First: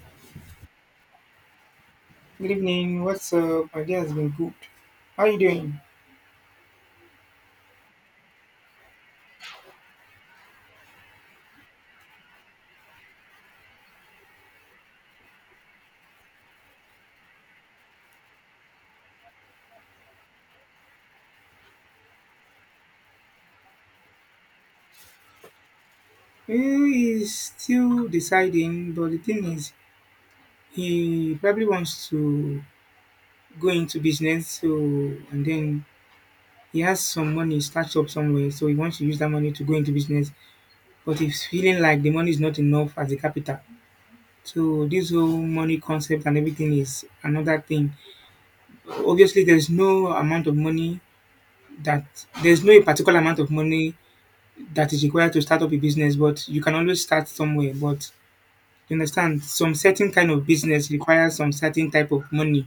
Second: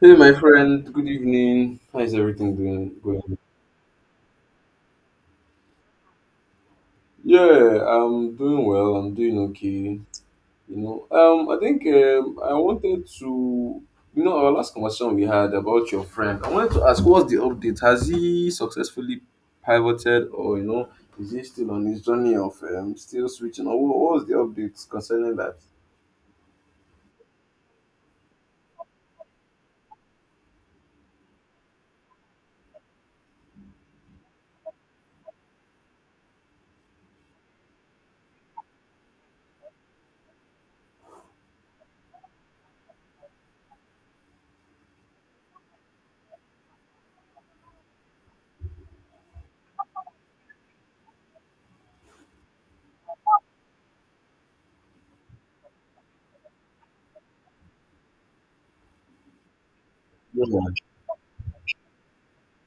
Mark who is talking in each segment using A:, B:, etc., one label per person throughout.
A: Hey, my friend. Good evening. How is
B: Good
A: everything doing?
B: evening. What's
A: Going?
B: up? My day has been good. How you doing?
A: Yeah, I'm doing well. I'm doing okay. I think I wanted to, our last conversation we had about your friend. I wanted to ask, what's the update? Has he successfully pivoted, or is he still on his journey of still switching, or what was the update concerning that?
B: He is still deciding, but the thing is, he probably wants to go into business. So and then he has some money stashed up somewhere, so he wants to use that money to go into business. But he's feeling like the money is not enough as a capital. So this whole money concept and everything is another thing. Obviously, that there's no particular amount of money that is required to start up a business, but you can always start somewhere. But you understand, some certain kind of business requires some certain type of money.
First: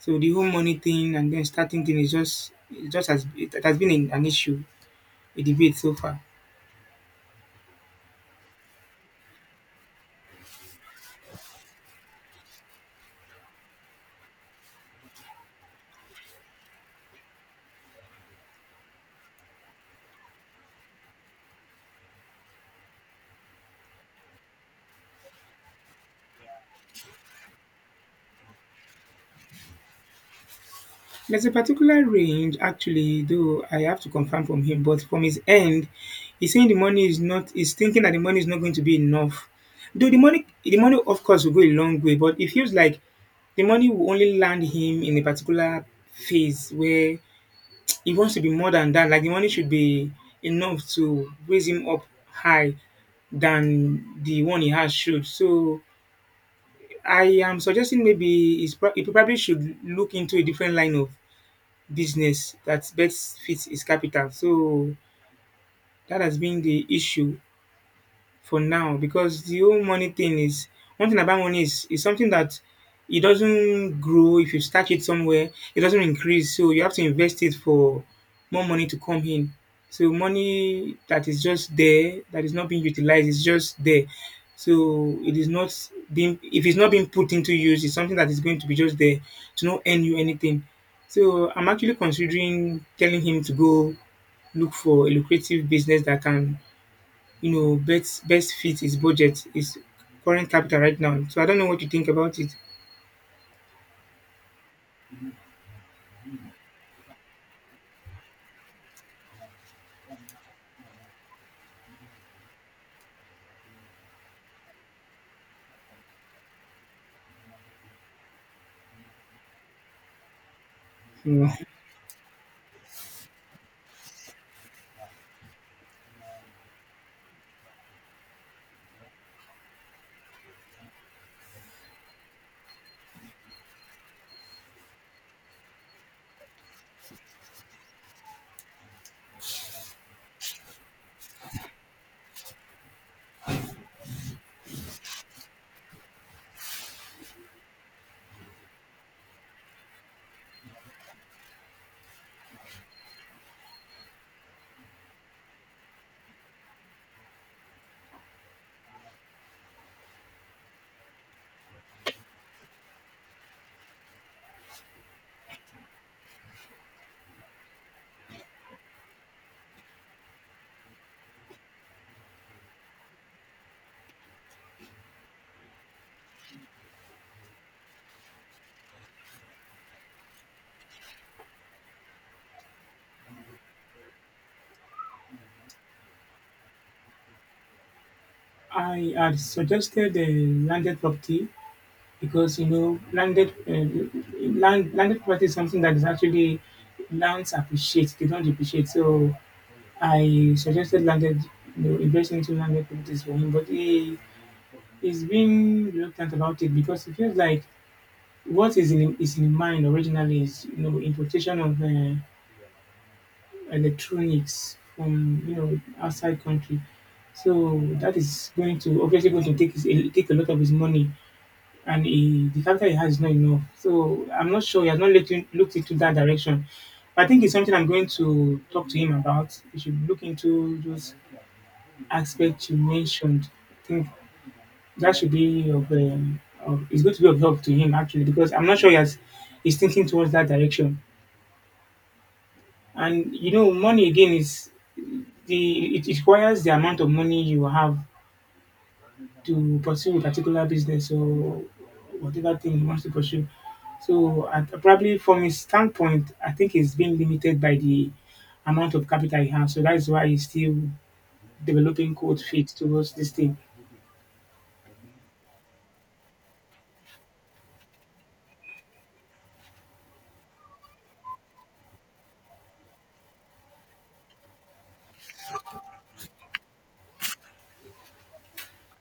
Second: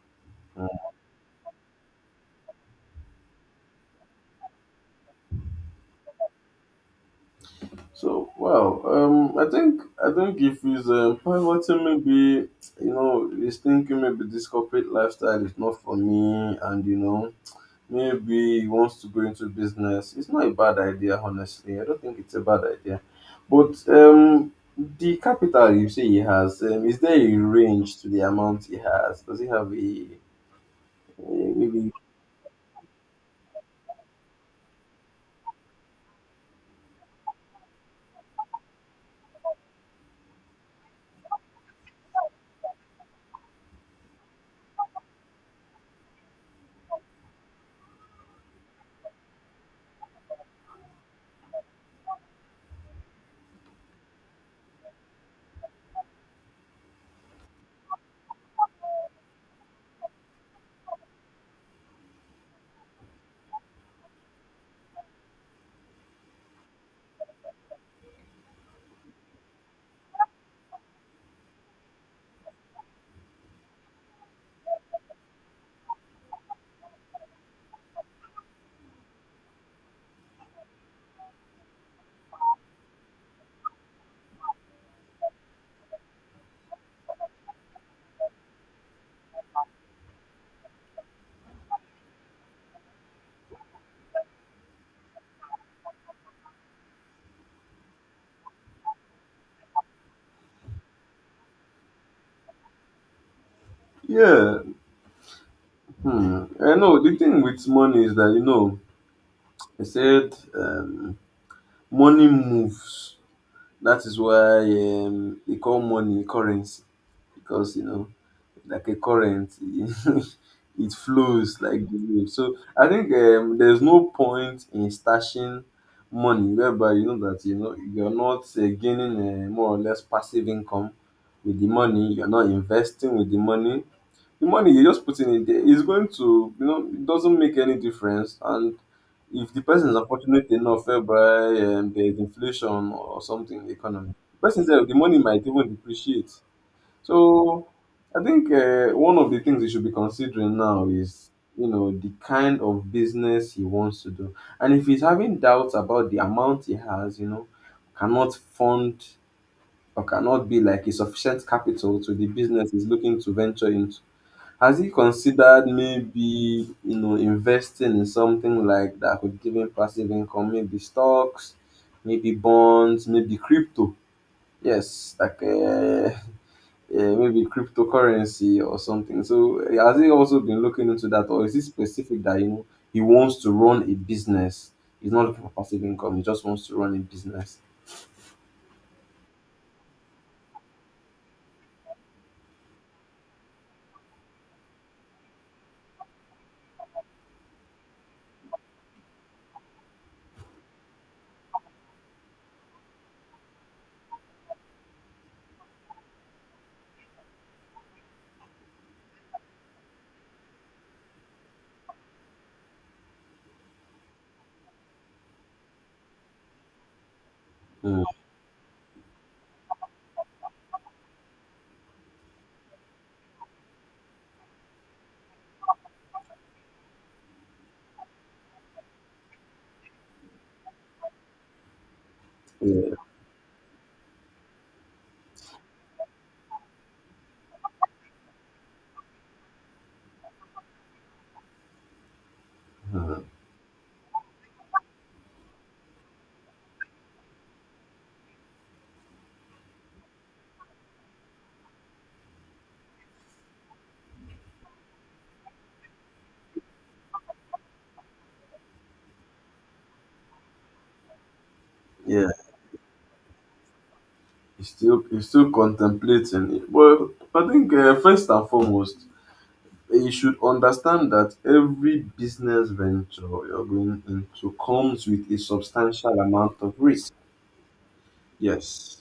B: So the whole money thing and then starting thing is just it has been an issue, a debate so far.
A: So wow, I think if he's pivoting, maybe you know he's thinking maybe this corporate lifestyle is not for me, and you know maybe he wants to go into business. It's not a bad idea, honestly. I don't think it's a bad idea, but the capital you say he has, is there a range to the amount he has? Does he have
B: There's a
A: a maybe?
B: particular range actually, though I have to confirm from him, but from his end, he's saying the money is not he's thinking that the money is not going to be enough. Though the money of course will go a long way, but it feels like the money will only land him in a particular phase where he wants to be more than that. Like the money should be enough to raise him up high than the one he has should. So I am suggesting maybe he probably should look into a different line of business that best fits his capital. So that has been the issue for now, because the whole money thing is one thing about money is something that it doesn't grow if you stack it somewhere. It doesn't increase, so you have to invest it for more money to come in. So money that is just there, that is not being utilized, is just there. So it is not being if it's not being put into use, it's something that is going to be just there to not earn you anything. So I'm actually considering telling him to go look for a lucrative business that can, best fit his budget, his current capital right now. So I don't know what you think about it.
A: Yeah. Hmm. I know the thing with money is that you know. I said. Money moves. That is why they call money currency because you know, like a current, it
B: You know,
A: flows like the wind. So I think there's no point in stashing money whereby you know that you know you're not gaining more or less passive income with the money. You're not investing with the money. The money you're just putting in there is going to, you know, it doesn't make any difference. And if the person is unfortunate enough whereby there's inflation or something in the economy, the person said the money might even depreciate. So I think one of the things you should be considering now is, you know, the kind of business he wants to do. And if he's having doubts about the amount he has, you know, cannot fund or cannot be like a sufficient capital to the business he's looking to venture into, has he considered maybe, you know, investing in something like that could give him passive income? Maybe stocks, maybe bonds, maybe crypto. Yes, like yeah, maybe cryptocurrency or something. So has he also been looking into that, or is it specific that you know he wants to run a business? He's not looking for passive income. He just wants to run a business.
B: I had suggested a landed property because landed, landed property is something that is actually lands appreciate, they don't depreciate. So I suggested landed, investing into landed properties for him, but he is being reluctant about it because he feels like what is in mind originally is, importation of electronics from, outside country. So
A: Hmm.
B: that is going to obviously going to take his take a lot of his money, and he, the capital he has is not enough. So I'm not sure he has not looked into that direction. I think it's something I'm going to talk to him about. We should look into those aspects you
A: Yeah,
B: mentioned. I think that should be of, it's going to be of help to him actually, because I'm not sure he's thinking towards that direction. And money again is the it requires the amount of money you have to pursue a particular business or whatever thing you want to pursue. So I, probably from his standpoint, I think he's being limited by the amount of capital he has, so that is why he's still developing
A: yeah.
B: code fit towards this thing.
A: He's still contemplating it. Well, I think first and foremost you should understand that every business venture you're going into comes with a substantial amount of risk. Yes.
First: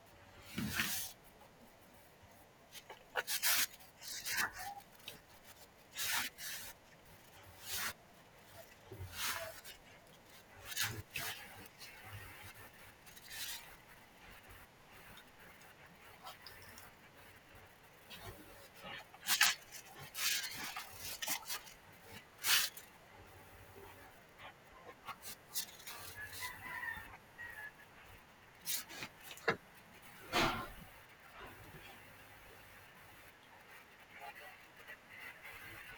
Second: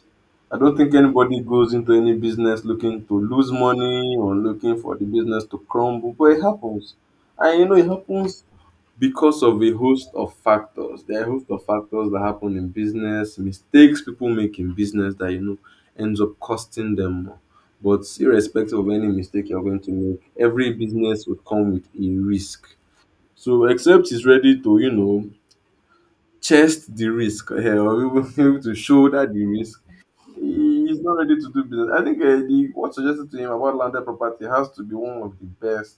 A: I don't think anybody goes into any business looking to lose money or looking for the business to crumble, but it happens. And you know, it happens because of a host of factors. There are a host of factors that happen in business, mistakes people make in business that you know ends up costing them more. But irrespective of any mistake you're going to make, every business would come with a risk. So except he's ready to, you know, chest the risk or even able to shoulder the risk, he's not ready to do business. I think the, what suggested to him about landed property has to be one of the best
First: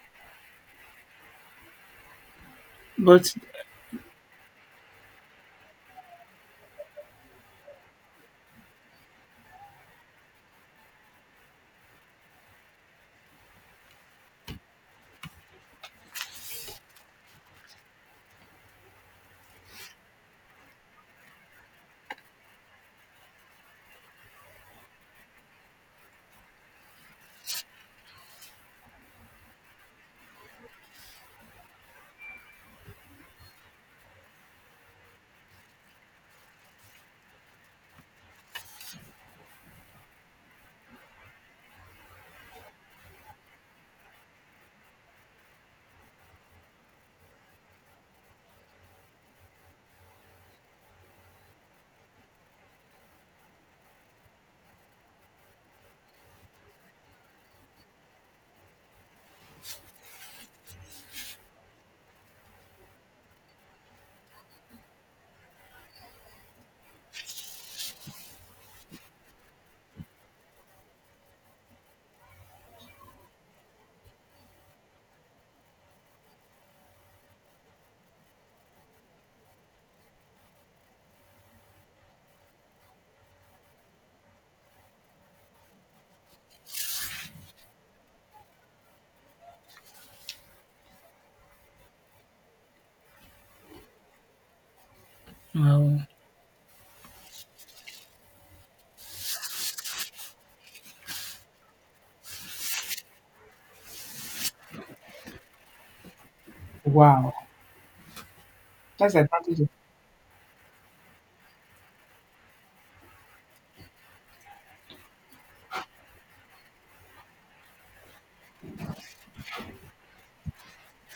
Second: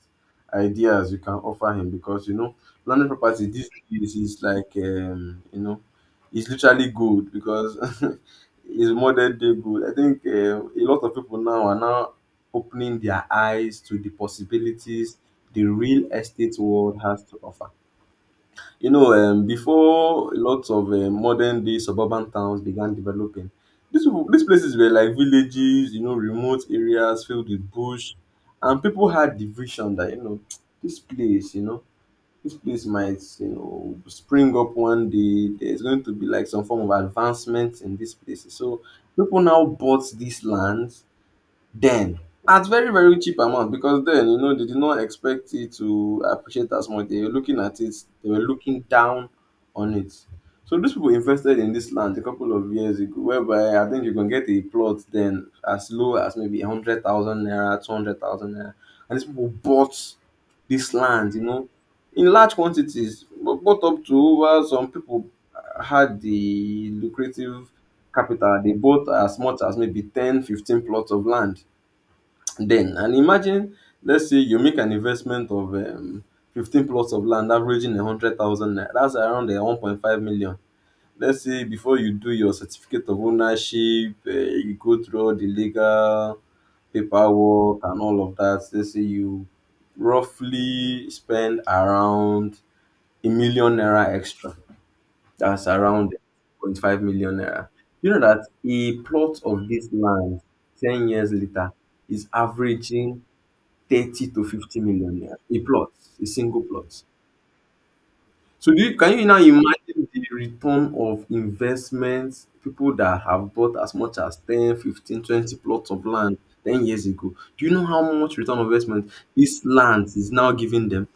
A: ideas you can offer him because you know landed
B: But
A: property these days is like you know it's literally gold because it's modern day gold. I think a lot of people now are now opening their eyes to the possibilities the real estate world has to offer. You know, before lots of modern day suburban towns began developing, these people, these places were like villages, you know, remote areas filled with bush, and people had the vision that you know, this place, you know, this place might, you know, spring up one day. There's going to be like some form of advancement in these places. So people now bought these lands then at very very cheap amount because then you know they did not expect it to appreciate as much. They were looking at it, they were looking down on it. So these people invested in this land a couple of years ago whereby I think you can get a plot then as low as maybe 100,000 naira, 200,000 naira. And these people bought this land, you know, in large quantities, bought up to over some people had the lucrative capital. They bought as much as maybe 10, 15 plots of land then. And imagine, let's say you make an investment of 15 plots of land averaging a 100,000 naira. That's around 1.5 million. Let's say before you do your certificate of ownership, you go through all the legal paperwork and all of that. Let's say you roughly spend around a million naira extra. That's
B: wow.
A: around point 0.5 million naira. You know that a plot of this land 10 years later is averaging 30 to 50 million naira. A plot, a single plot.
B: Wow,
A: So do you,
B: that's
A: can
B: the
A: you now
B: advantage
A: imagine the return of investments, people that have bought as much as 10, 15, 20 plots of land 10 years ago? Do you know how much return on investment this land is now giving them?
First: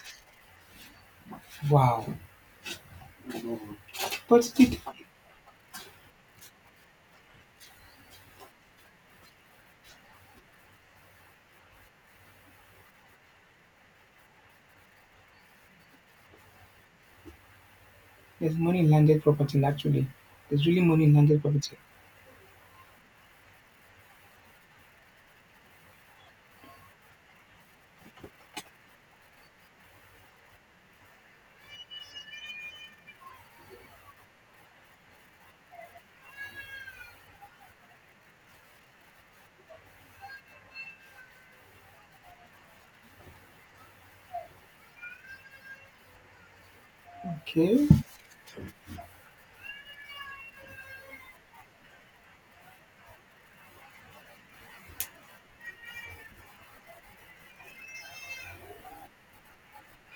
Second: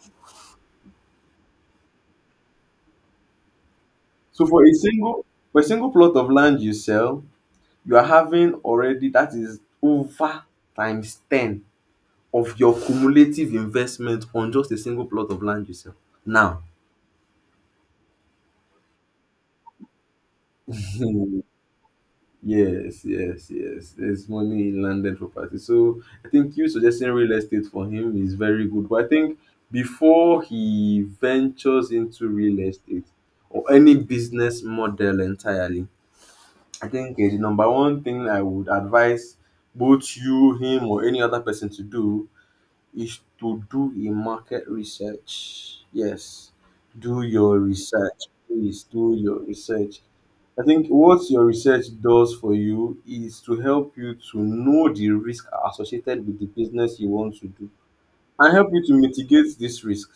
B: of. Wow.
A: So
B: but
A: for a
B: it,
A: single for a single plot of land you sell, you are having already that is over times 10 of your cumulative investment on just a single plot of land you sell. Now
B: there's money in landed property actually. There's really money in landed property.
A: Yes, yes, yes. There's money in landed property. So I think you suggesting real estate for him is very good. But I think before he ventures into real estate or any business model entirely, I think the number one thing I would advise both you, him, or any other person to do is to do a market research. Yes, do your
B: Okay.
A: research. Please do your research. I think what your research does for you is to help you to know the risk associated with the business you want to do and help you to mitigate this risk.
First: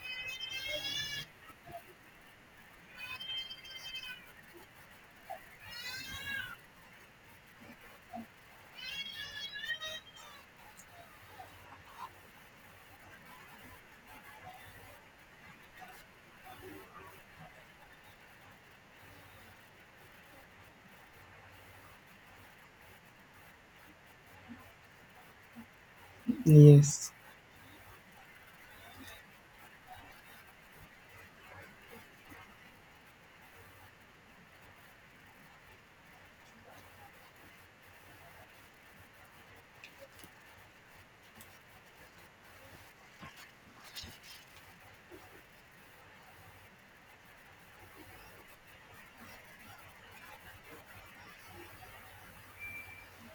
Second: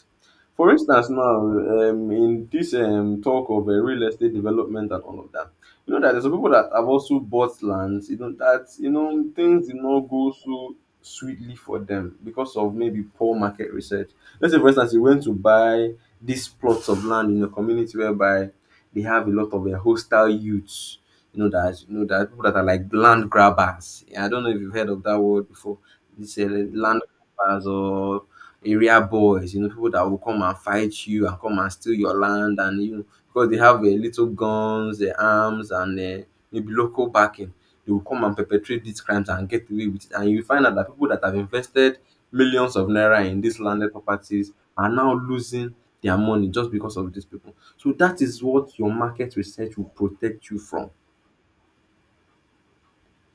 A: For instance, now in this talk of real estate development and all of that, you know that there's some people that have also bought lands. You know that you know things did not go so sweetly for them because of maybe poor market research. Let's say, for instance, you went to buy these plots of land in a community whereby they have a lot of hostile youths. You know that people that are like land grabbers. Yeah, I don't know if you've heard of that word before. It's a land
B: Yes.
A: as or area boys, you know, people that will come and fight you and come and steal your land. And you know, because they have little guns, arms and maybe local backing, they will come and perpetrate these crimes and get away with it. And you find out that people that have invested millions of naira in these landed properties are now losing their money just because of these people. So that is what your market research will protect you from.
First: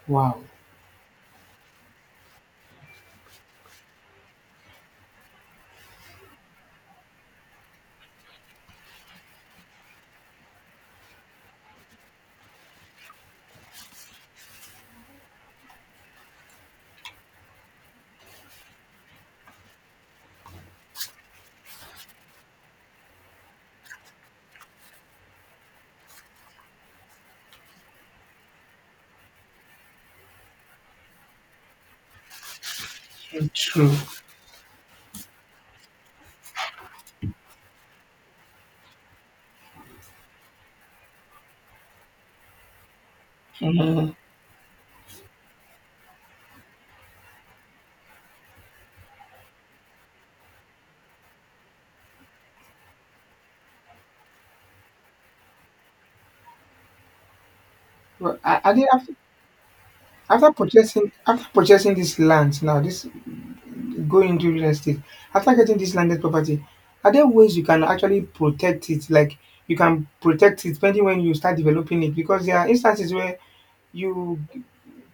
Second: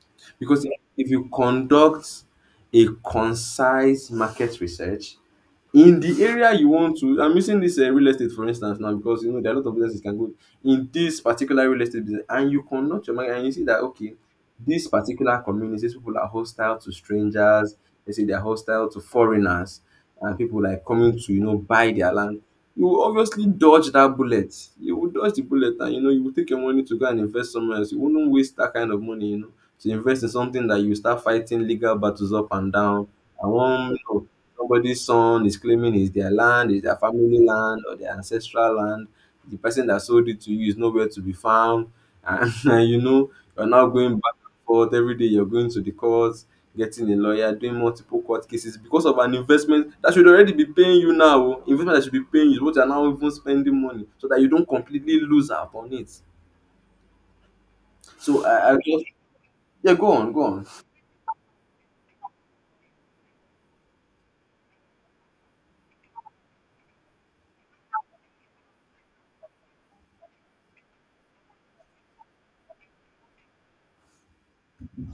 B: Wow.
A: Because if you conduct a concise market research, in the area you want to, I'm using this real estate for instance now because you know there are a lot of businesses can go in this particular real estate business. And you conduct your market and you see that okay, this particular community, these people are hostile to strangers. They say they're hostile to foreigners and people like coming to you know buy their land. You will obviously dodge that bullet. You will dodge the bullet and you know you will take your money to go and invest somewhere else. You wouldn't waste that kind of money, you know, to invest in something that you start fighting legal battles up and down. I
B: True.
A: want somebody's son is claiming it's their land, it's their family land or their ancestral land. The person that sold it to you is nowhere to be found, and, and you know you're now
B: Mhm.
A: going back and forth every day. You're going to the courts, getting a lawyer, doing multiple court cases because of an investment that should already be paying you now. Oh. Investment that should be paying you, what you're now even spending money so that you don't completely lose out on it.
B: Well,
A: So
B: I,
A: I,
B: I
A: I
B: did
A: just
B: after,
A: yeah, go on, go
B: after
A: on.
B: purchasing after purchasing this land now, this going into real estate, after getting this landed property, are there ways you can actually protect it? Like, you can protect it depending when you start developing it, because there are instances where you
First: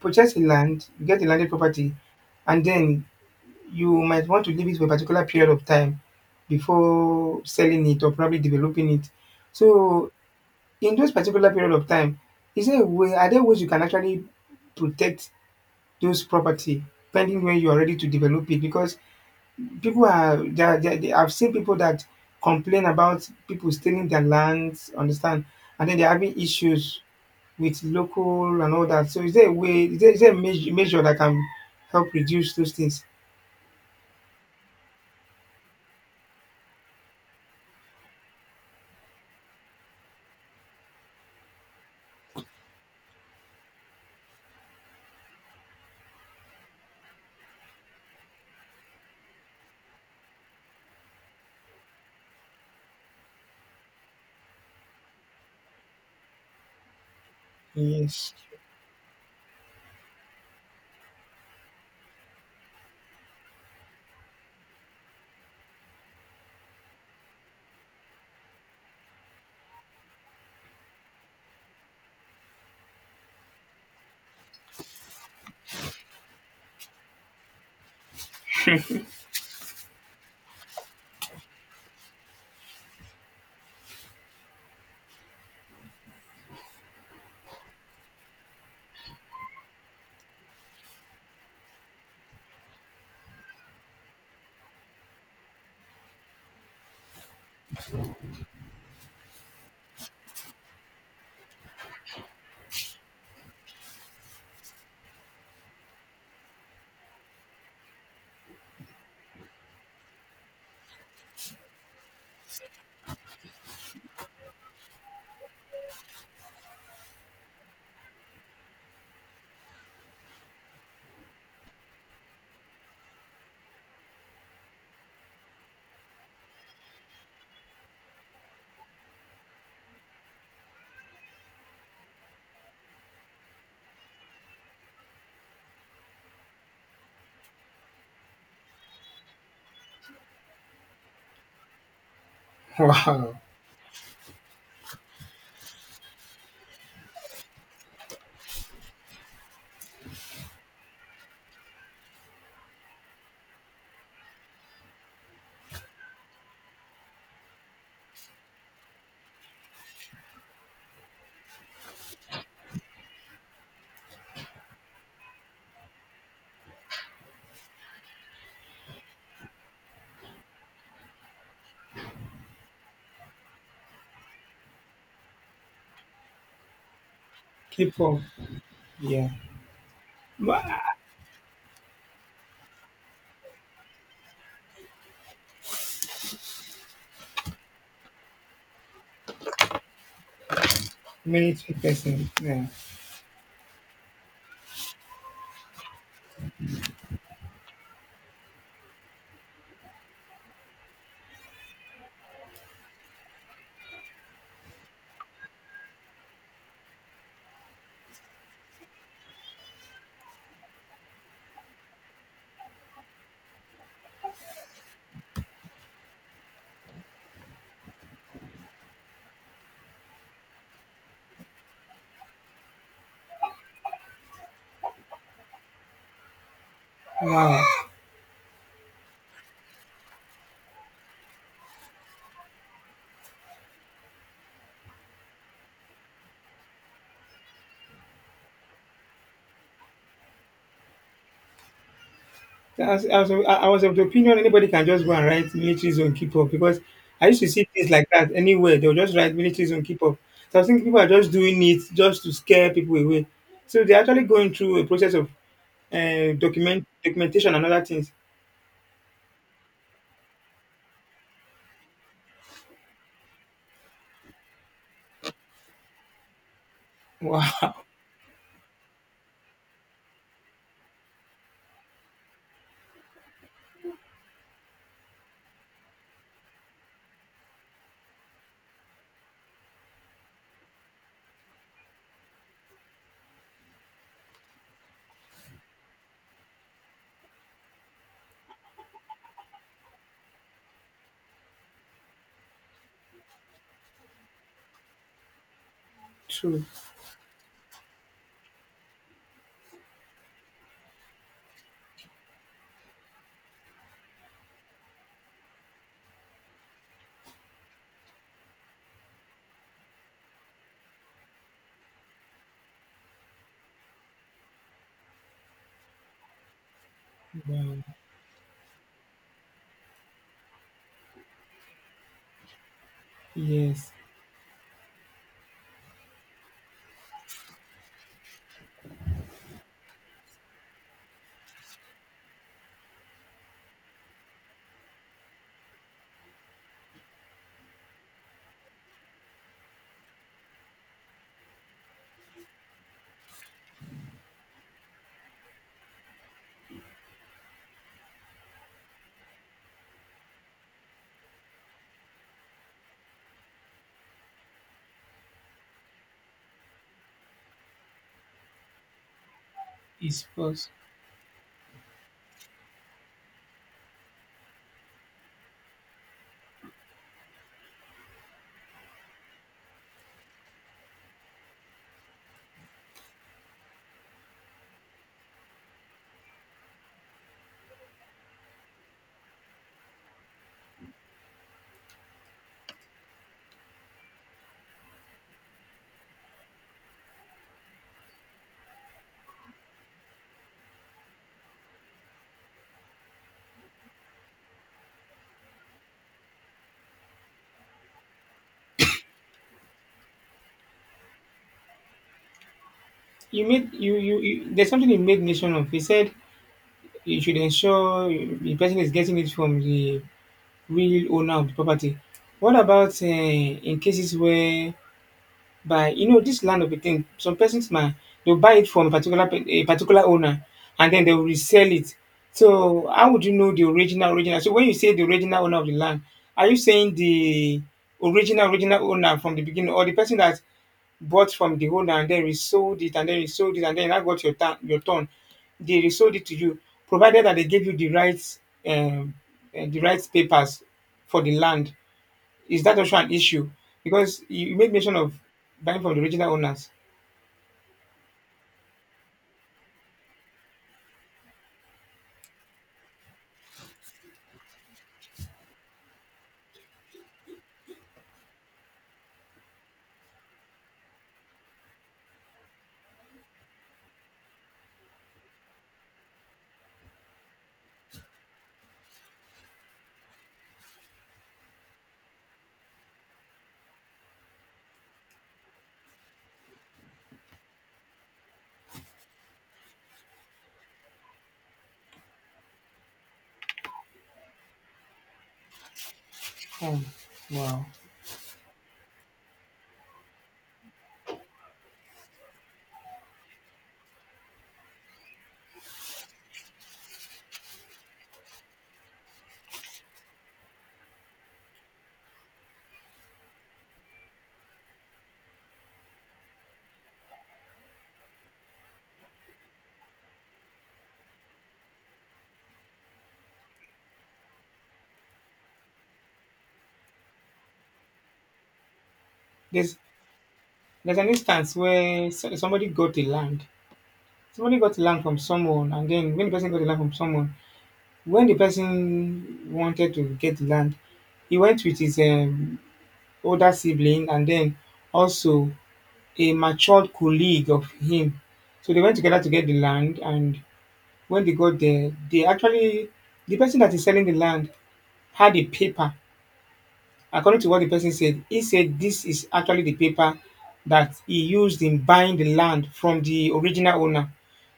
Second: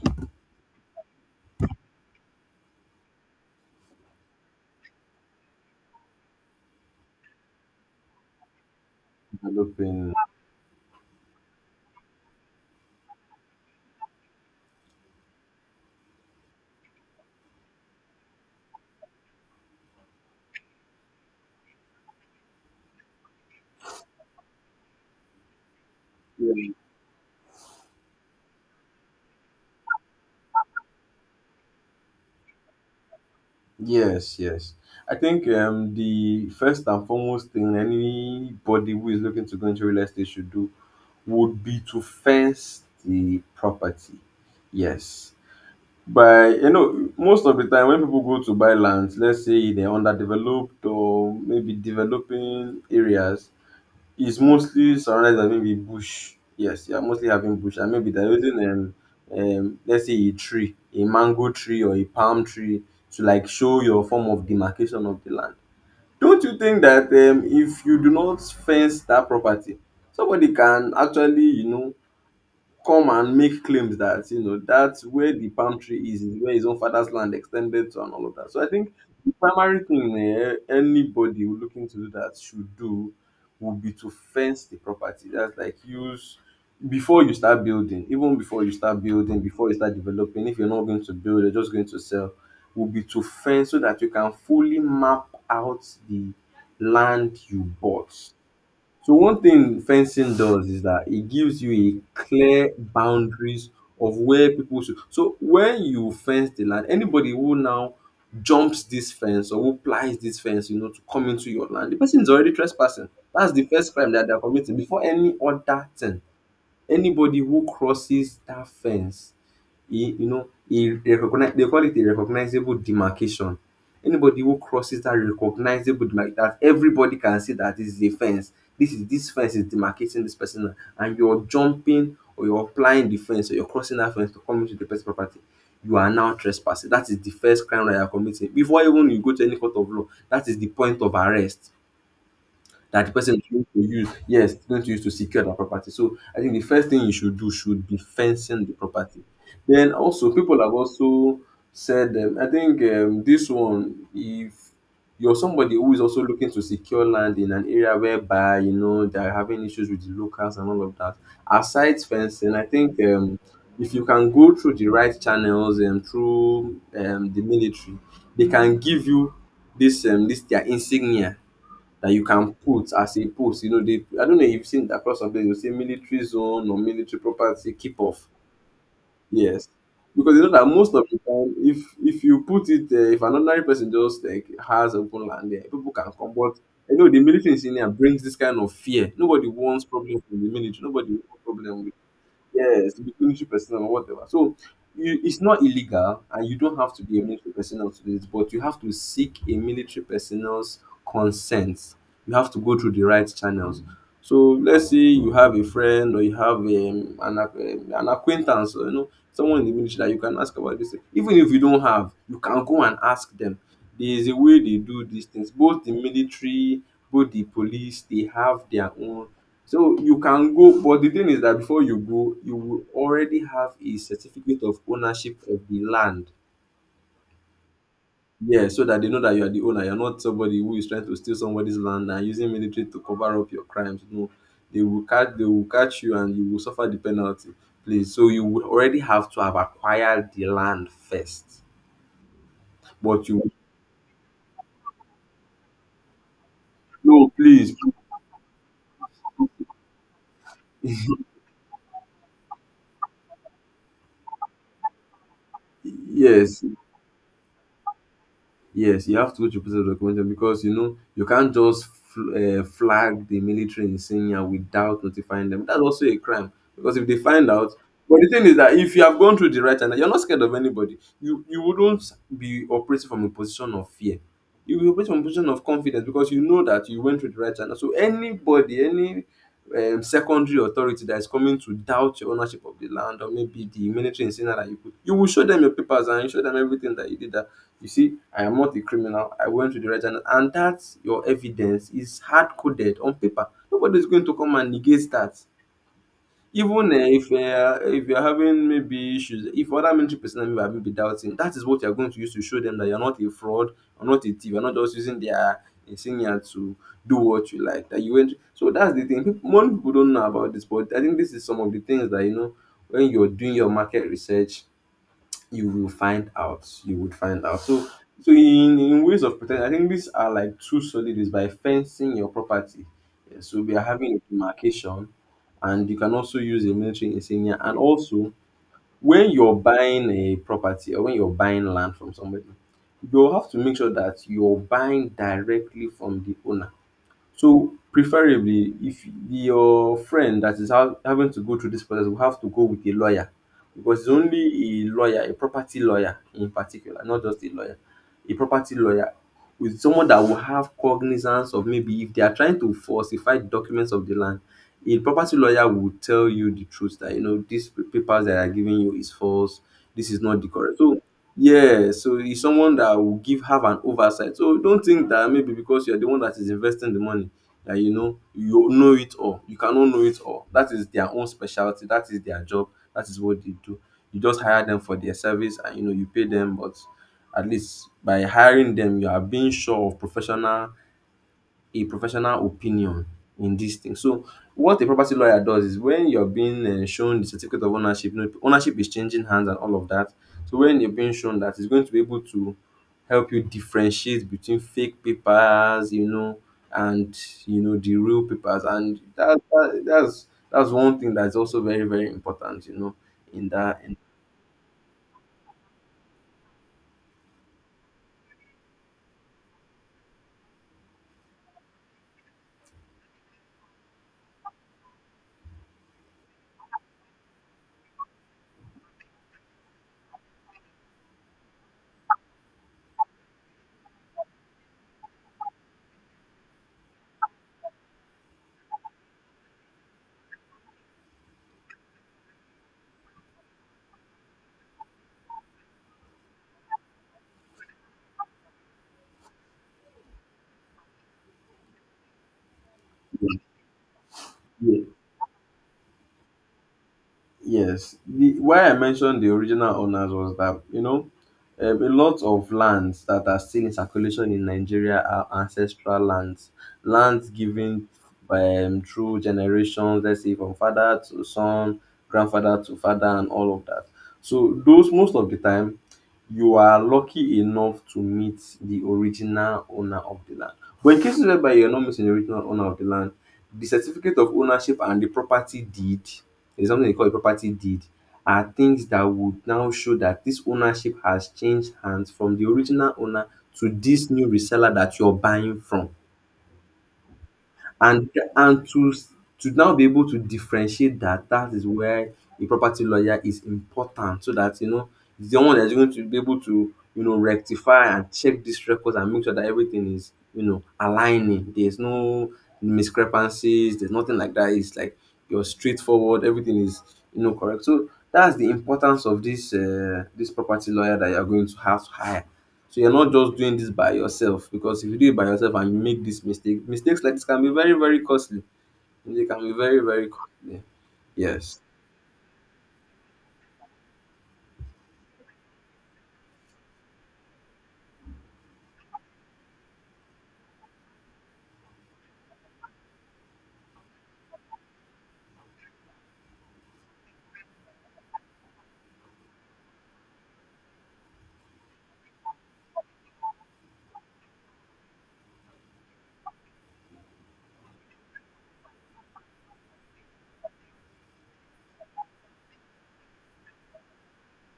B: purchase a land, you get a landed property, and then you might want to leave it for a particular period of time before selling it or probably developing it. So
A: Developing.
B: in those particular period of time, is there a way? Are there ways you can actually protect those property pending when you are ready to develop it? Because people are they are, they are- they- I've seen people that complain about people stealing their lands, understand, and then they're having issues with local and all that. So is there a way? Is there, a measure that can help reduce those things?
A: Yes, yes. I think the first and foremost thing anybody who is looking to go into real estate should do would be to fence the property. Yes. By, you know, most of the time when people go to buy lands, let's say they're underdeveloped or maybe developing areas, it's mostly surrounded by maybe bush. Yes, you are mostly having bush, and maybe they're
B: Yes.
A: using let's say a tree, a mango tree or a palm tree to like show your form of demarcation of the land. Don't you think that if you do not fence that property, somebody can actually, you know, come and make claims that you know that's where the palm tree is where his own father's land extended to and all of that? So I think the primary thing anybody looking to do that should do would be to fence the property. That's like use before you start building. Even before you start building, before you start developing, if you're not going to build, you're just going to sell, would be to fence so that you can fully map out the land you bought. So one thing fencing does is that it gives you a clear boundaries of where people should. So when you fence the land, anybody who now jumps this fence or who plies this fence, you know, to come into your land, the person is already trespassing. That's the first crime that they're committing before any other thing. Anybody who crosses that fence, a you know, a recognize, they call it a recognizable demarcation. Anybody who crosses that recognizable demarc, that everybody can see that this is a fence. This is, this fence is demarcating this person and you're jumping or you're applying the fence or you're crossing that fence to come into the person's property. You are now trespassing. That is the first crime that you are committing. Before even you go to any court of law, that is the point of arrest that the person
B: Wow.
A: is going to use, yes, going to use to secure their property. So I think the first thing you should do should be fencing the property. Then also people have also said, I think this one, if you're somebody who is also looking to secure land in an area whereby you know they're having issues with the locals and all of that, aside fencing, I think if you can go through the right channels and through the military, they can give you this this their insignia that you can put as a post. You know, they, I don't know if you've seen across some places, you say military zone or military property, keep
B: Keep up.
A: off.
B: Yeah.
A: Yes. Because you know that
B: Ma-
A: most of the time, if you put it, if an ordinary person just like has open land there, people can come. But you know, the military in Senior brings this kind of fear. Nobody wants problems with the military. Nobody wants
B: Many
A: problems.
B: person. Yeah.
A: Yes, to be clinician personnel or whatever. So you, it's not illegal, and you don't have to be a military personnel to do it, but you have to seek a military personnel's consent. You have to go through the right channels. So let's say you have a friend or you have an, ac- an acquaintance, or, you know, someone in the military that you can ask about this thing. Even if you don't have, you can go and ask them. There is a way they do these things. Both the military, both the police, they have their own, so you can go. But the thing is that before you go, you will already have a certificate of ownership of the land.
B: Wow.
A: Yeah, so that they know that you are the owner. You're not somebody who is trying to steal somebody's land and using military to cover up your crimes. No, they will catch you and you will suffer the penalty. Please. So you would already have to have acquired the land first. But
B: As,
A: you
B: I was of the opinion anybody can just go and write military zone keep up, because I
A: no,
B: used to see
A: please.
B: things like that anywhere. They'll just write military zone keep up. So I think people are just doing it just to scare people away. So they're actually going through a process of
A: Yes.
B: documentation and other things.
A: Yes, you have to watch a piece of documentary because you know you can't just fl- flag the military in without notifying them. That's also a crime, because if they find out,
B: Wow,
A: but the thing is that if you have gone through the right and you're not scared of anybody, you wouldn't be operating from a position of fear. You will operate from a position of confidence because you know that you went through the right channel. So anybody, any secondary authority that is coming to doubt your ownership of the land or maybe the military in that you put, you will show them your papers and you show them everything that you did. You see, I am not a criminal. I went to the right channel. And that your evidence is hard coded on paper. Nobody's going to come and negate that.
B: true.
A: Even if you're having maybe issues, if other military personnel may have maybe doubting, that is what you're going to use to show them that you're not a fraud, you're not a thief, you're not just using their insignia to do what you like. That you went. So that's the thing. People, most people don't know about this, but I think this is some of the things that you know when you're doing your market research you will find out. You would find out.
B: Wow.
A: So, so in ways of protection, I think these are like two solid ways, by fencing your property. Yeah, so we are
B: Yes,
A: having a demarcation, and you can also use a military insignia. And also, when you're buying a property or when you're buying land from somebody, you'll have to make sure that you're buying directly from the owner. So preferably, if your friend that is ha- having to go through this process will have to go with a lawyer, because it's only a lawyer, a property lawyer in particular, not just a lawyer, a property lawyer, with someone that will have cognizance of maybe if they are trying to falsify the documents of the land, a property lawyer will tell you the truth that you know these papers that are giving you is false. This is
B: it's
A: not the
B: false.
A: correct. So yeah, so he's someone that will give have an oversight. So don't think that maybe because you're the one that is investing the money that you know it all. You cannot know it all. That is their own specialty. That is their job. That is what they do. You just hire them for their service and you know you pay them, but at least by hiring them, you are being sure of professional, a professional opinion in this thing. So what a property lawyer does is when you're being shown the certificate of ownership, you know, ownership is changing hands and all of that. So when you're being shown that, it's going to be able to help you differentiate between fake papers, you know, and you know the real papers, and that's one thing that's also very, very important, you know, in
B: You made
A: that.
B: you,
A: In,
B: you you. There's something you made mention of. He said you should ensure the person is getting it from the real owner of the property. What about in cases where by this land of a thing, some persons might they'll buy it from a particular a particular owner and then they'll resell it. So how would you know the original original? So when you say the original owner of the land, are you saying the original original owner from the beginning, or the person that bought from the owner and then resold it and then resold it, and then I got your turn, your turn. They resold it to you, provided that they gave you the rights, um, papers for the land. Is that also an issue? Because you made mention of buying from the original owners.
A: yes, the why I mentioned the original owners was that you know a lot of lands that are still in circulation in Nigeria are ancestral lands, lands given through generations. Let's say from father to son, grandfather to father, and all of that. So those, most of the time you are lucky enough to meet the original owner of the land. But in cases whereby you're not meeting the original owner of the land, the certificate of ownership and the property deed, there's something they call a property deed, are things that would now show that this ownership has changed hands from the original owner to this new reseller that you're buying from.
B: Oh, wow.
A: And and to now be able to differentiate that, that is where a property lawyer is important, so that you know he's the one that's going to be able to you know rectify and check these records and make sure that everything is you know aligning. There's no discrepancies. There's nothing like that. It's like you're straightforward. Everything is you know correct. So that's the importance of this this property lawyer that you're going to have to hire. So you're not just doing this by yourself, because if you do it by yourself and you make this mistake, mistakes like this can be very, very costly. They can be
B: There's
A: very, very costly.
B: there's an instance
A: Yes.
B: where somebody got the land. Somebody got the land from someone, and then when the person got the land from someone, when the person wanted to get the land, he went with his older sibling and then also a matured colleague of him. So they went together to get the land, and when they got there, the person that is selling the land had a paper. According to what the person said, he said this is actually the paper that he used in buying the land from the original owner.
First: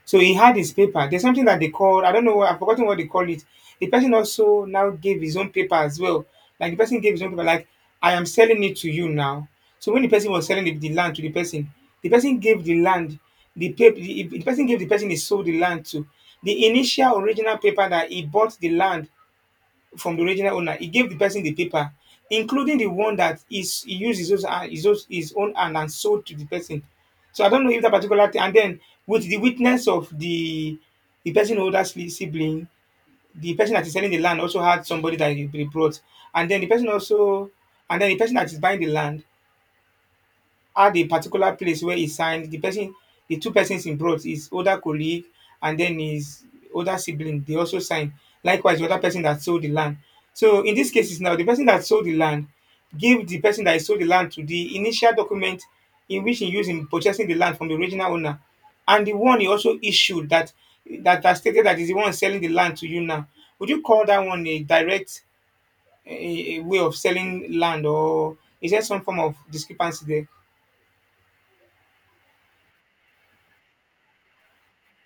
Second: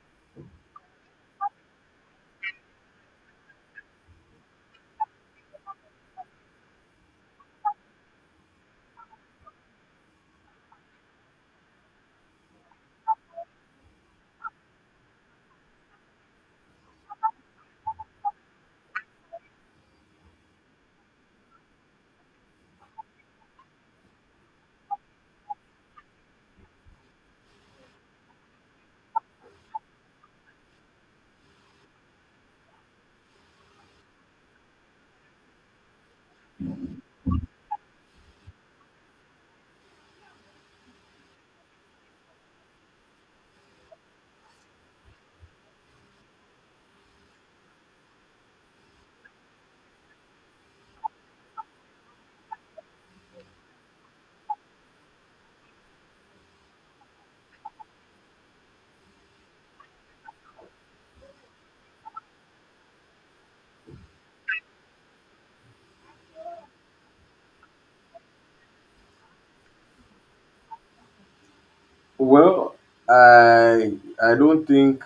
B: So he had his paper. There's something that they call, I don't know, I've forgotten what they call it. The person also now gave his own paper as well. Like, the person gave his own paper, like, I am selling it to you now. So when the person was selling the land to the person gave the land, the paper, the person gave the person he sold the land to. The initial original paper that he bought the land from the original owner, he gave the person the paper, including the one that is he used his own hand and sold to the person. So I don't know if that particular thing. And then with the witness of the person, who older sibling, the person that is selling the land also had somebody that he brought, and then the person also, and then the person that is buying the land, at the particular place where he signed, the person, the two persons involved, his older colleague and then his older sibling, they also signed. Likewise, the other person that sold the land. So in these cases now, the person that sold the land gave the person that sold the land to the initial document in which he used in purchasing the land from the original owner, and the one he also issued, that stated that is the one selling the land to you now. Would you call that one a direct way of selling land, or is there some form of discrepancy there?
A: Well, I I don't think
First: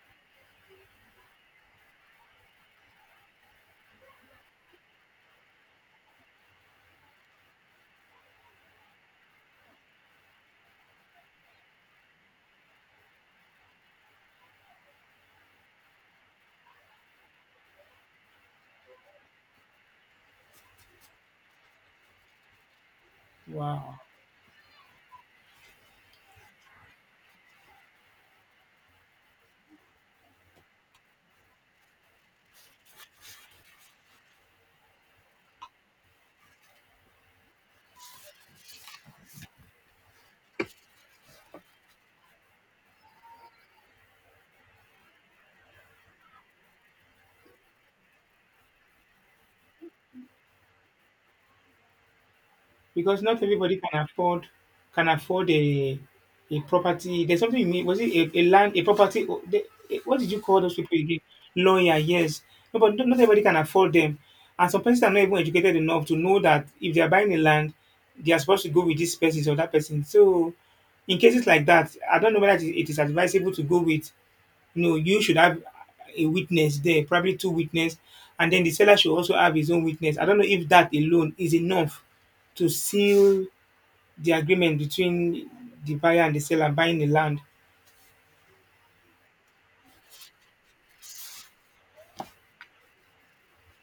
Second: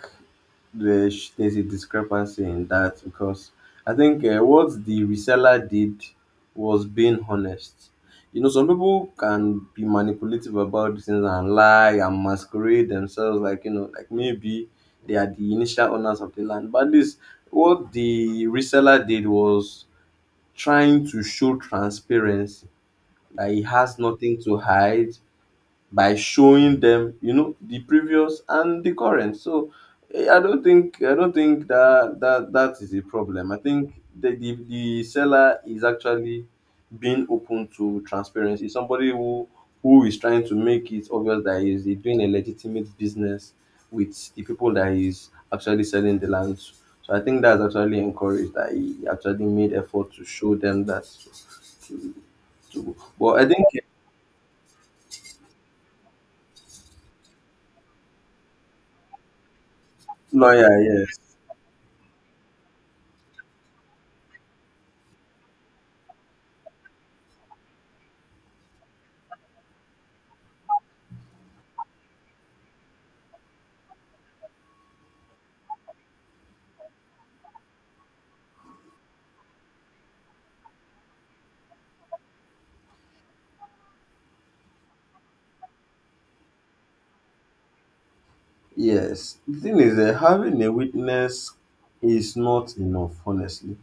A: there's a discrepancy in that, because I think what the reseller did was being honest. You know, some people can be manipulative about these things and lie and masquerade themselves like you know, like maybe they are the initial owners of the land. But this, what the reseller did was trying to show transparency, that he has
B: Wow.
A: nothing to hide by showing them, you know, the previous and the current. So I don't think that that is a problem. I think the seller is actually being open to transparency. Somebody who is trying to make it obvious that he's doing a legitimate business with the people that he's actually selling the land to. So I think that's actually encouraged, that he actually made effort to show them that too.
B: Because
A: But
B: not
A: I think
B: everybody can afford a property. There's something you mean, was it a land, a property? What did you call
A: lawyer,
B: those people
A: yeah.
B: again? Lawyer, yes. No, but not everybody can afford them, and some persons are not even educated enough to know that if they are buying a land, they are supposed to go with this person or that person. So, in cases like that, I don't know whether it is advisable to go with. No, you should have a witness there, probably two witness, and then the seller should also have his own witness. I don't know if that alone is enough to seal the agreement between the buyer and the seller buying the land.
A: Yes, the thing is that having a witness is not enough, honestly.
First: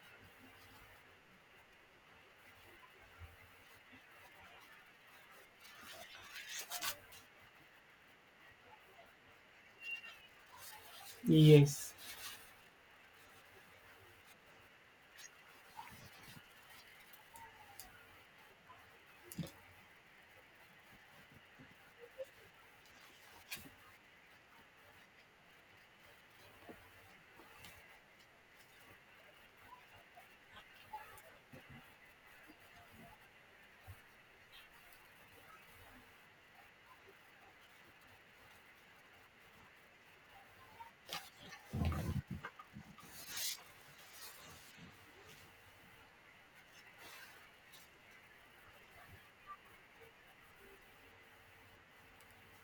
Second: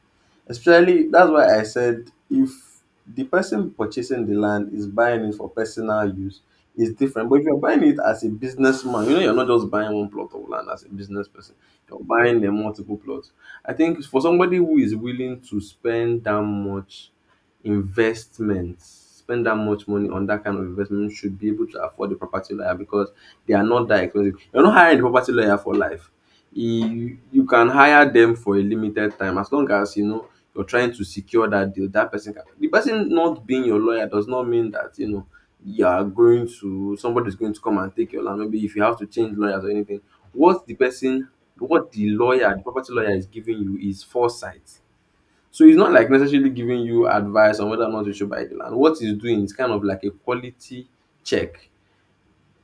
A: Especially that's why I said if the person purchasing the land is buying it for personal use, it's different. But if you're buying it as a businessman, you know you're not just buying one plot of land as a business person.
B: Yes.
A: You're buying a multiple plots. I think for somebody who is willing to spend that much investments spend that much money on that kind of investment should be able to afford the property lawyer because they are not that expensive. You're not hiring a property lawyer for life. You can hire them for a limited time as long as you know you're trying to secure that deal. That person can The person not being your lawyer does not mean that you know you are going to somebody's going to come and take your land. Maybe if you have to change lawyers or anything, what the person what the lawyer, the property lawyer is giving you is foresight, so it's not like necessarily giving you advice on whether or not you should buy the land. What it's doing is kind of like a quality check.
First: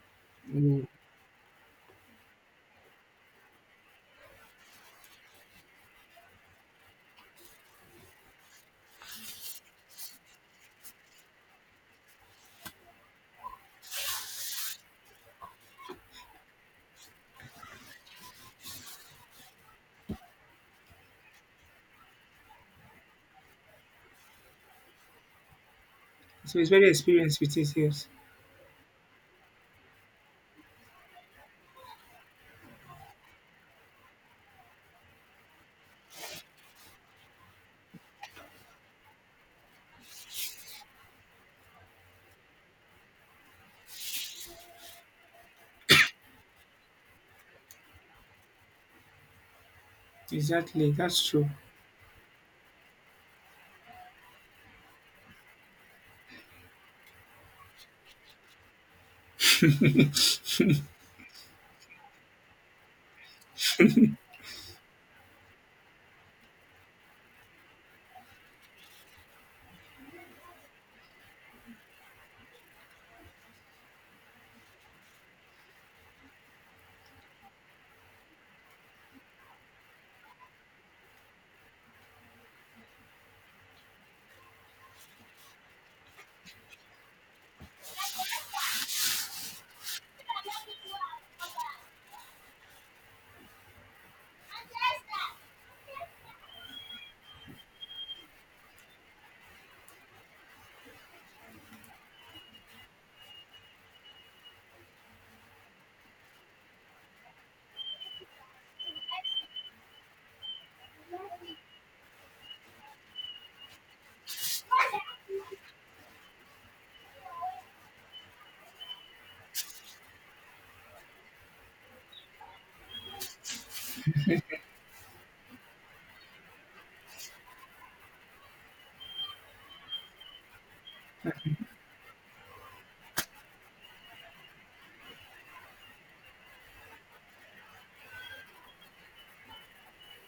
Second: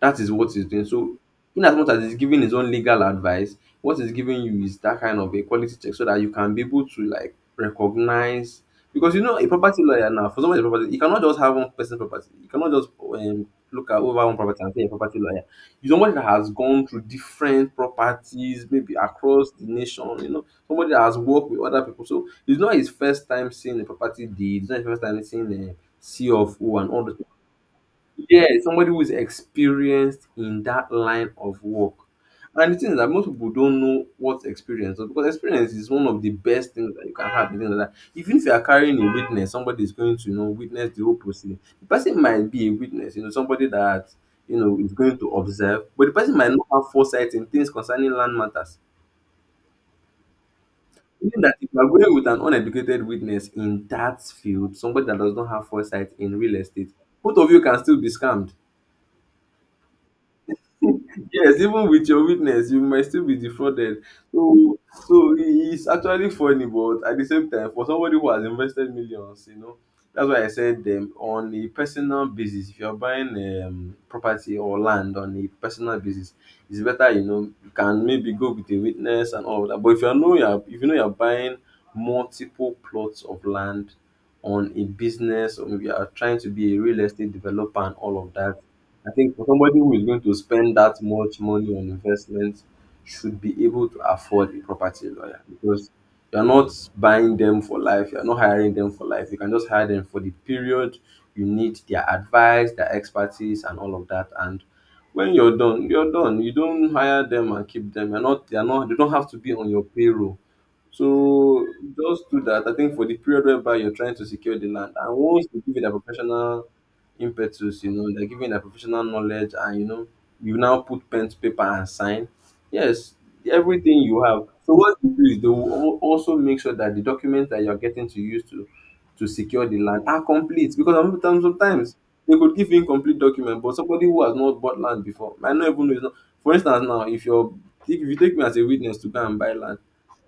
A: That is what he's doing.
B: Mm.
A: So in as much as he's giving his own legal advice, what he's giving you is that kind of a quality check so that you can be able to like recognize, because you know a property lawyer, now for somebody property you cannot just have one person property you cannot just look at over one property and say a property lawyer, you somebody that has gone through different properties maybe across the nation, you know somebody that has worked with other people, so it's not his first time seeing a property deed, it's not his first time seeing a C of
B: So it's
A: O
B: very
A: and all those.
B: experienced with it, yes.
A: Yeah, somebody who is experienced in that line of work. And the thing is that most people don't know what experience is, because experience is one of the best things that you can have in things like that. Even if you are carrying a witness, somebody is going to, you know, witness the whole proceeding. The person might be a witness, you know, somebody that you know is going to observe, but the person might not have foresight in things concerning land matters.
B: Exactly, that's
A: Meaning
B: true.
A: that if you are going with an uneducated witness in that field, somebody that does not have foresight in real estate, both of you can still be scammed. Yes, even with your witness, you might still be defrauded. So, so it's actually funny, but at the same time, for somebody who has invested millions, you know, that's why I said them on a personal basis, if you're buying property or land on a personal basis, it's better, you know, you can maybe go with a witness and all of that. But if you know you're buying multiple plots of land on a business, or maybe you are trying to be a real estate developer and all of that. I think for somebody who is going to spend that much money on investment should be able to afford a property lawyer, because you're not buying them for life, you're not hiring them for life. You can just hire them for the period you need their advice, their expertise, and all of that. And when you're done, you're done. You don't hire them and keep them. You're not, they're not, they don't have to be on your payroll. So just do that. I think for the period whereby you're trying to secure the land, and once they give you that professional impetus, you know, they're giving that professional knowledge, and you know, you now put pen to paper and sign. Yes, everything you have. So what they do is they will also make sure that the documents that you're getting to use to secure the land are complete, because sometimes they could give you incomplete document, but somebody who has not bought land before might not even know. It's not. For instance, now if you take me as a witness to go and buy land,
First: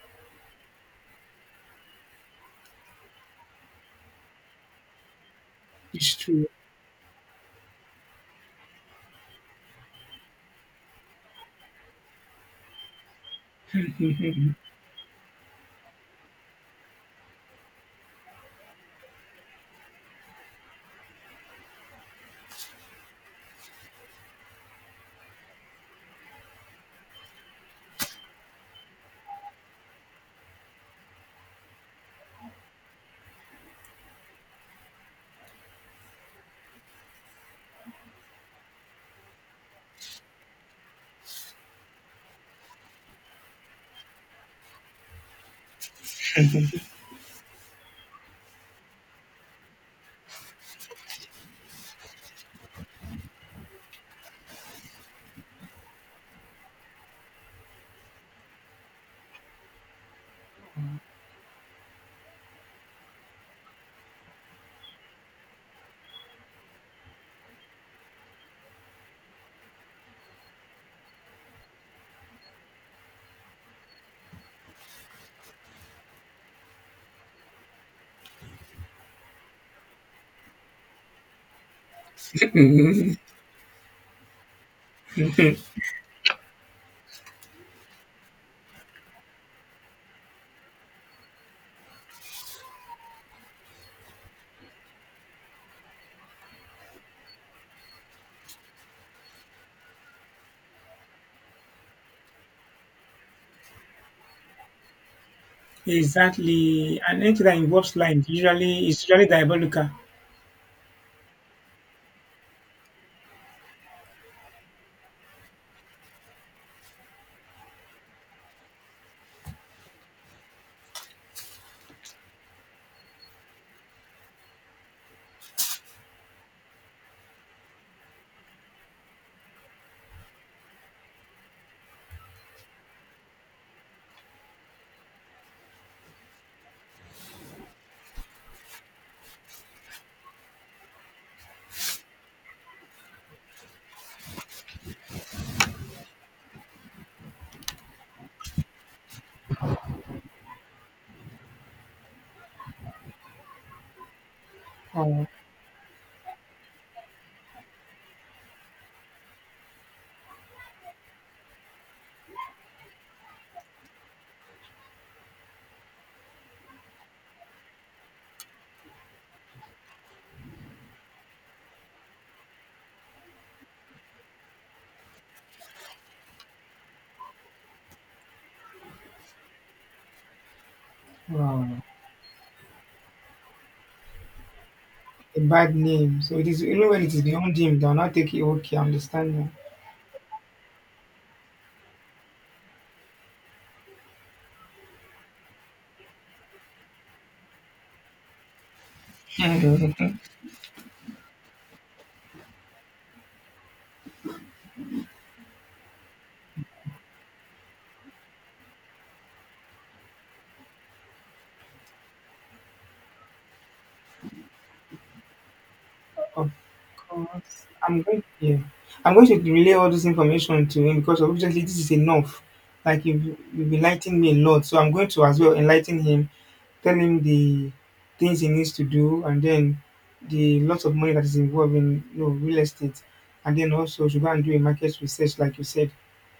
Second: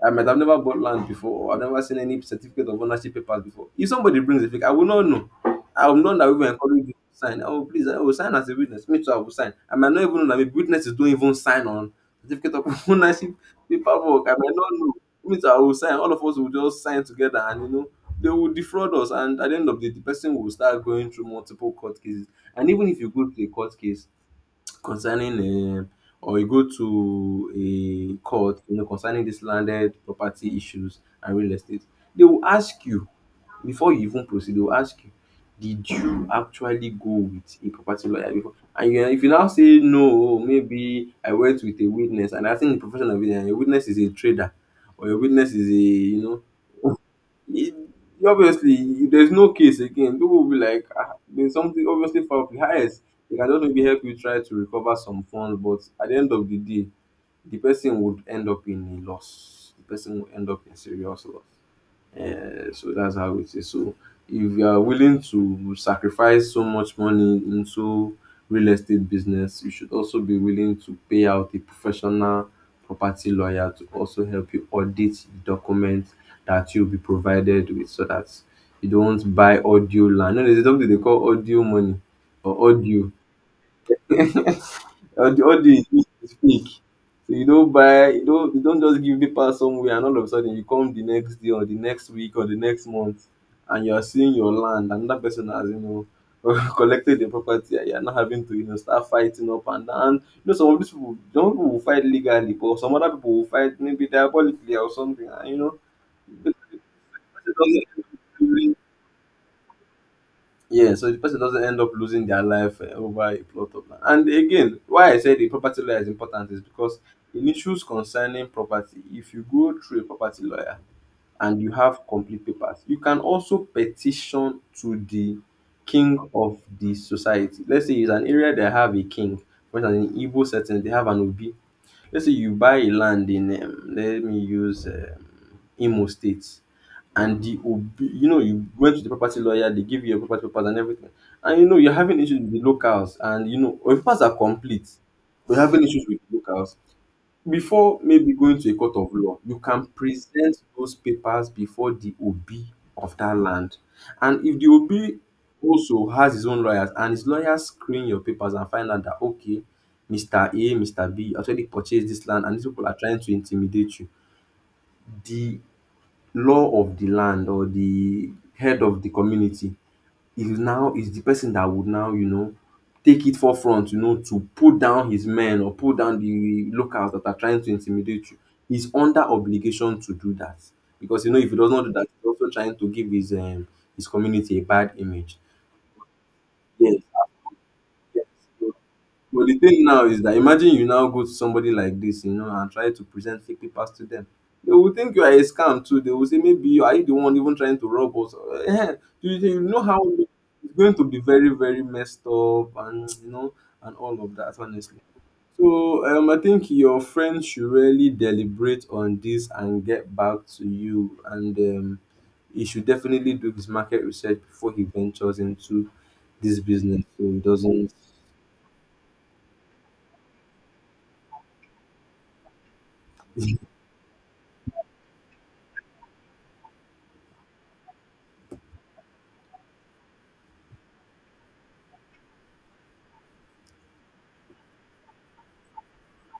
A: I might have never bought land before, or I've never seen any certificate of ownership papers before. If somebody brings a fake, I will not know. I will
B: It's
A: not that we
B: true.
A: encourage you to sign. Oh, please, I will sign as a witness. Me too, I will sign. I might not even know that maybe witnesses don't even sign on certificate of ownership paperwork. I might not know. Me too, I will sign. All of us will just sign together, and you know, they will defraud us. And at the end of the day, the person will start going through multiple court cases. And even if you go to a court case, concerning or you go to a court, you know, concerning this landed property issues and real estate, they will ask you, before you even proceed, they will ask you, did you actually go with a property lawyer before? And you if you now say no, maybe I went with a witness and I think the profession of it, and your witness is a trader or your witness is a, you know, it, obviously, if there's no case again, people will be like, ah, there's something obviously foul play. Yes, they can just maybe help you try to recover some funds, but at the end of the day, the person would end up in a loss. The person would end up in serious loss. Eh, so that's how it is. So if you are willing to sacrifice so much money into real estate business, you should also be willing to pay out a professional property lawyer to also help you audit the documents that you'll be provided with, so that you don't buy audio land. No, there's something they call audio money or audio. All the is fake. So you don't buy, you don't just give paper somewhere and all of a sudden you come the next day or the next week or the next month and you are seeing your land and that person has, you know, collected the property and you are not having to, you know, start fighting up and down. And you know, some of these people, some people will fight legally, but some other people will fight maybe diabolically or something. And you know, the
B: Exactly. And anything that
A: person
B: involves land
A: doesn't.
B: usually is usually diabolical.
A: Yeah, so the person doesn't end up losing their life over a plot of land. And again, why I say the property lawyer is important is because in issues concerning property, if you go through a property lawyer and you have complete papers, you can also petition to the king of the society. Let's say it's an area they have a king, for instance, in Igbo setting, they have an Obi. Let's say you buy a land in let me use Imo State, and you know you went to the property lawyer, they give you your property papers and everything, and you know you're having issues with the locals, and you know your papers are complete, but you're having issues with the locals. Before maybe going to a court of law, you can present those papers before the Obi of that land. And if the Obi
B: Oh,
A: also has his own lawyers and his lawyers screen your papers and find out that, okay, Mr. A, Mr. B actually purchased this land and these people are trying to intimidate you, the law of the land or the head of the community is the person that would now, you know, take it forefront, you know, to put down his men or put down the locals that are trying to intimidate you. He's under obligation to do that, because you know if he does
B: wow.
A: not do that he's also trying to give his community a bad image.
B: A bad name. So it is,
A: Yes,
B: when it is beyond him, they'll not
A: yes.
B: take it.
A: So,
B: Okay, I
A: but
B: understand
A: the thing now is that imagine you now go to somebody like this, you know, and try to present fake papers to them. They will think you are a scam too. They will say, maybe you are, you the one even trying to rob us. Eh, do you, you know how
B: now.
A: it's going to be very, very messed up, and, you know, and all of that, honestly. So I think your friend should really deliberate on this and get back to you. And he should definitely do his market research before he ventures into
B: Of
A: this business so he
B: course.
A: doesn't.
B: I'm going Yeah. I'm going to relay all this information to him, because obviously this is enough. Like, you've enlightened me a lot. So I'm going to as well enlighten him, tell him the things he needs to do, and then the lot of money that is involved in, real estate. And then also should go and do a market research like you said.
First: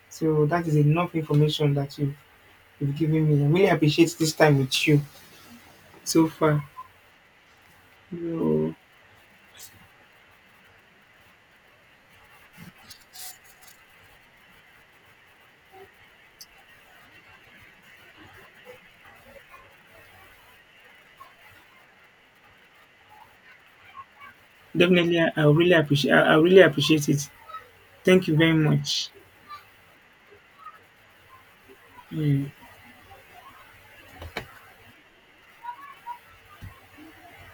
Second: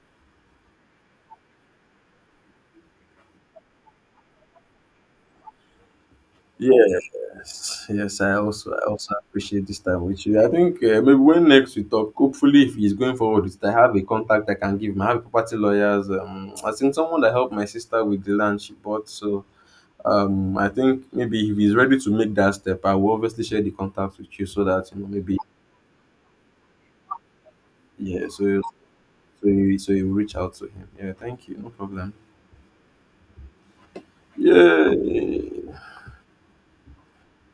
B: So that is enough information that you've given me. I really appreciate this time with you so far.
A: Yes, yes, I also
B: You
A: I also appreciate this time with you. I think maybe when next we talk, hopefully if he's going forward with it, I have a contact I can give him. I have a property lawyers. I think someone that helped my sister with the land she bought. So I think maybe if he's ready to make that step, I will obviously share the contact with you so that you know
B: definitely
A: maybe,
B: I really appreciate it. Thank
A: yeah.
B: you very
A: So
B: much.
A: so you so you reach out to him. Yeah, thank you. No problem.
B: Mm.
A: Yeah.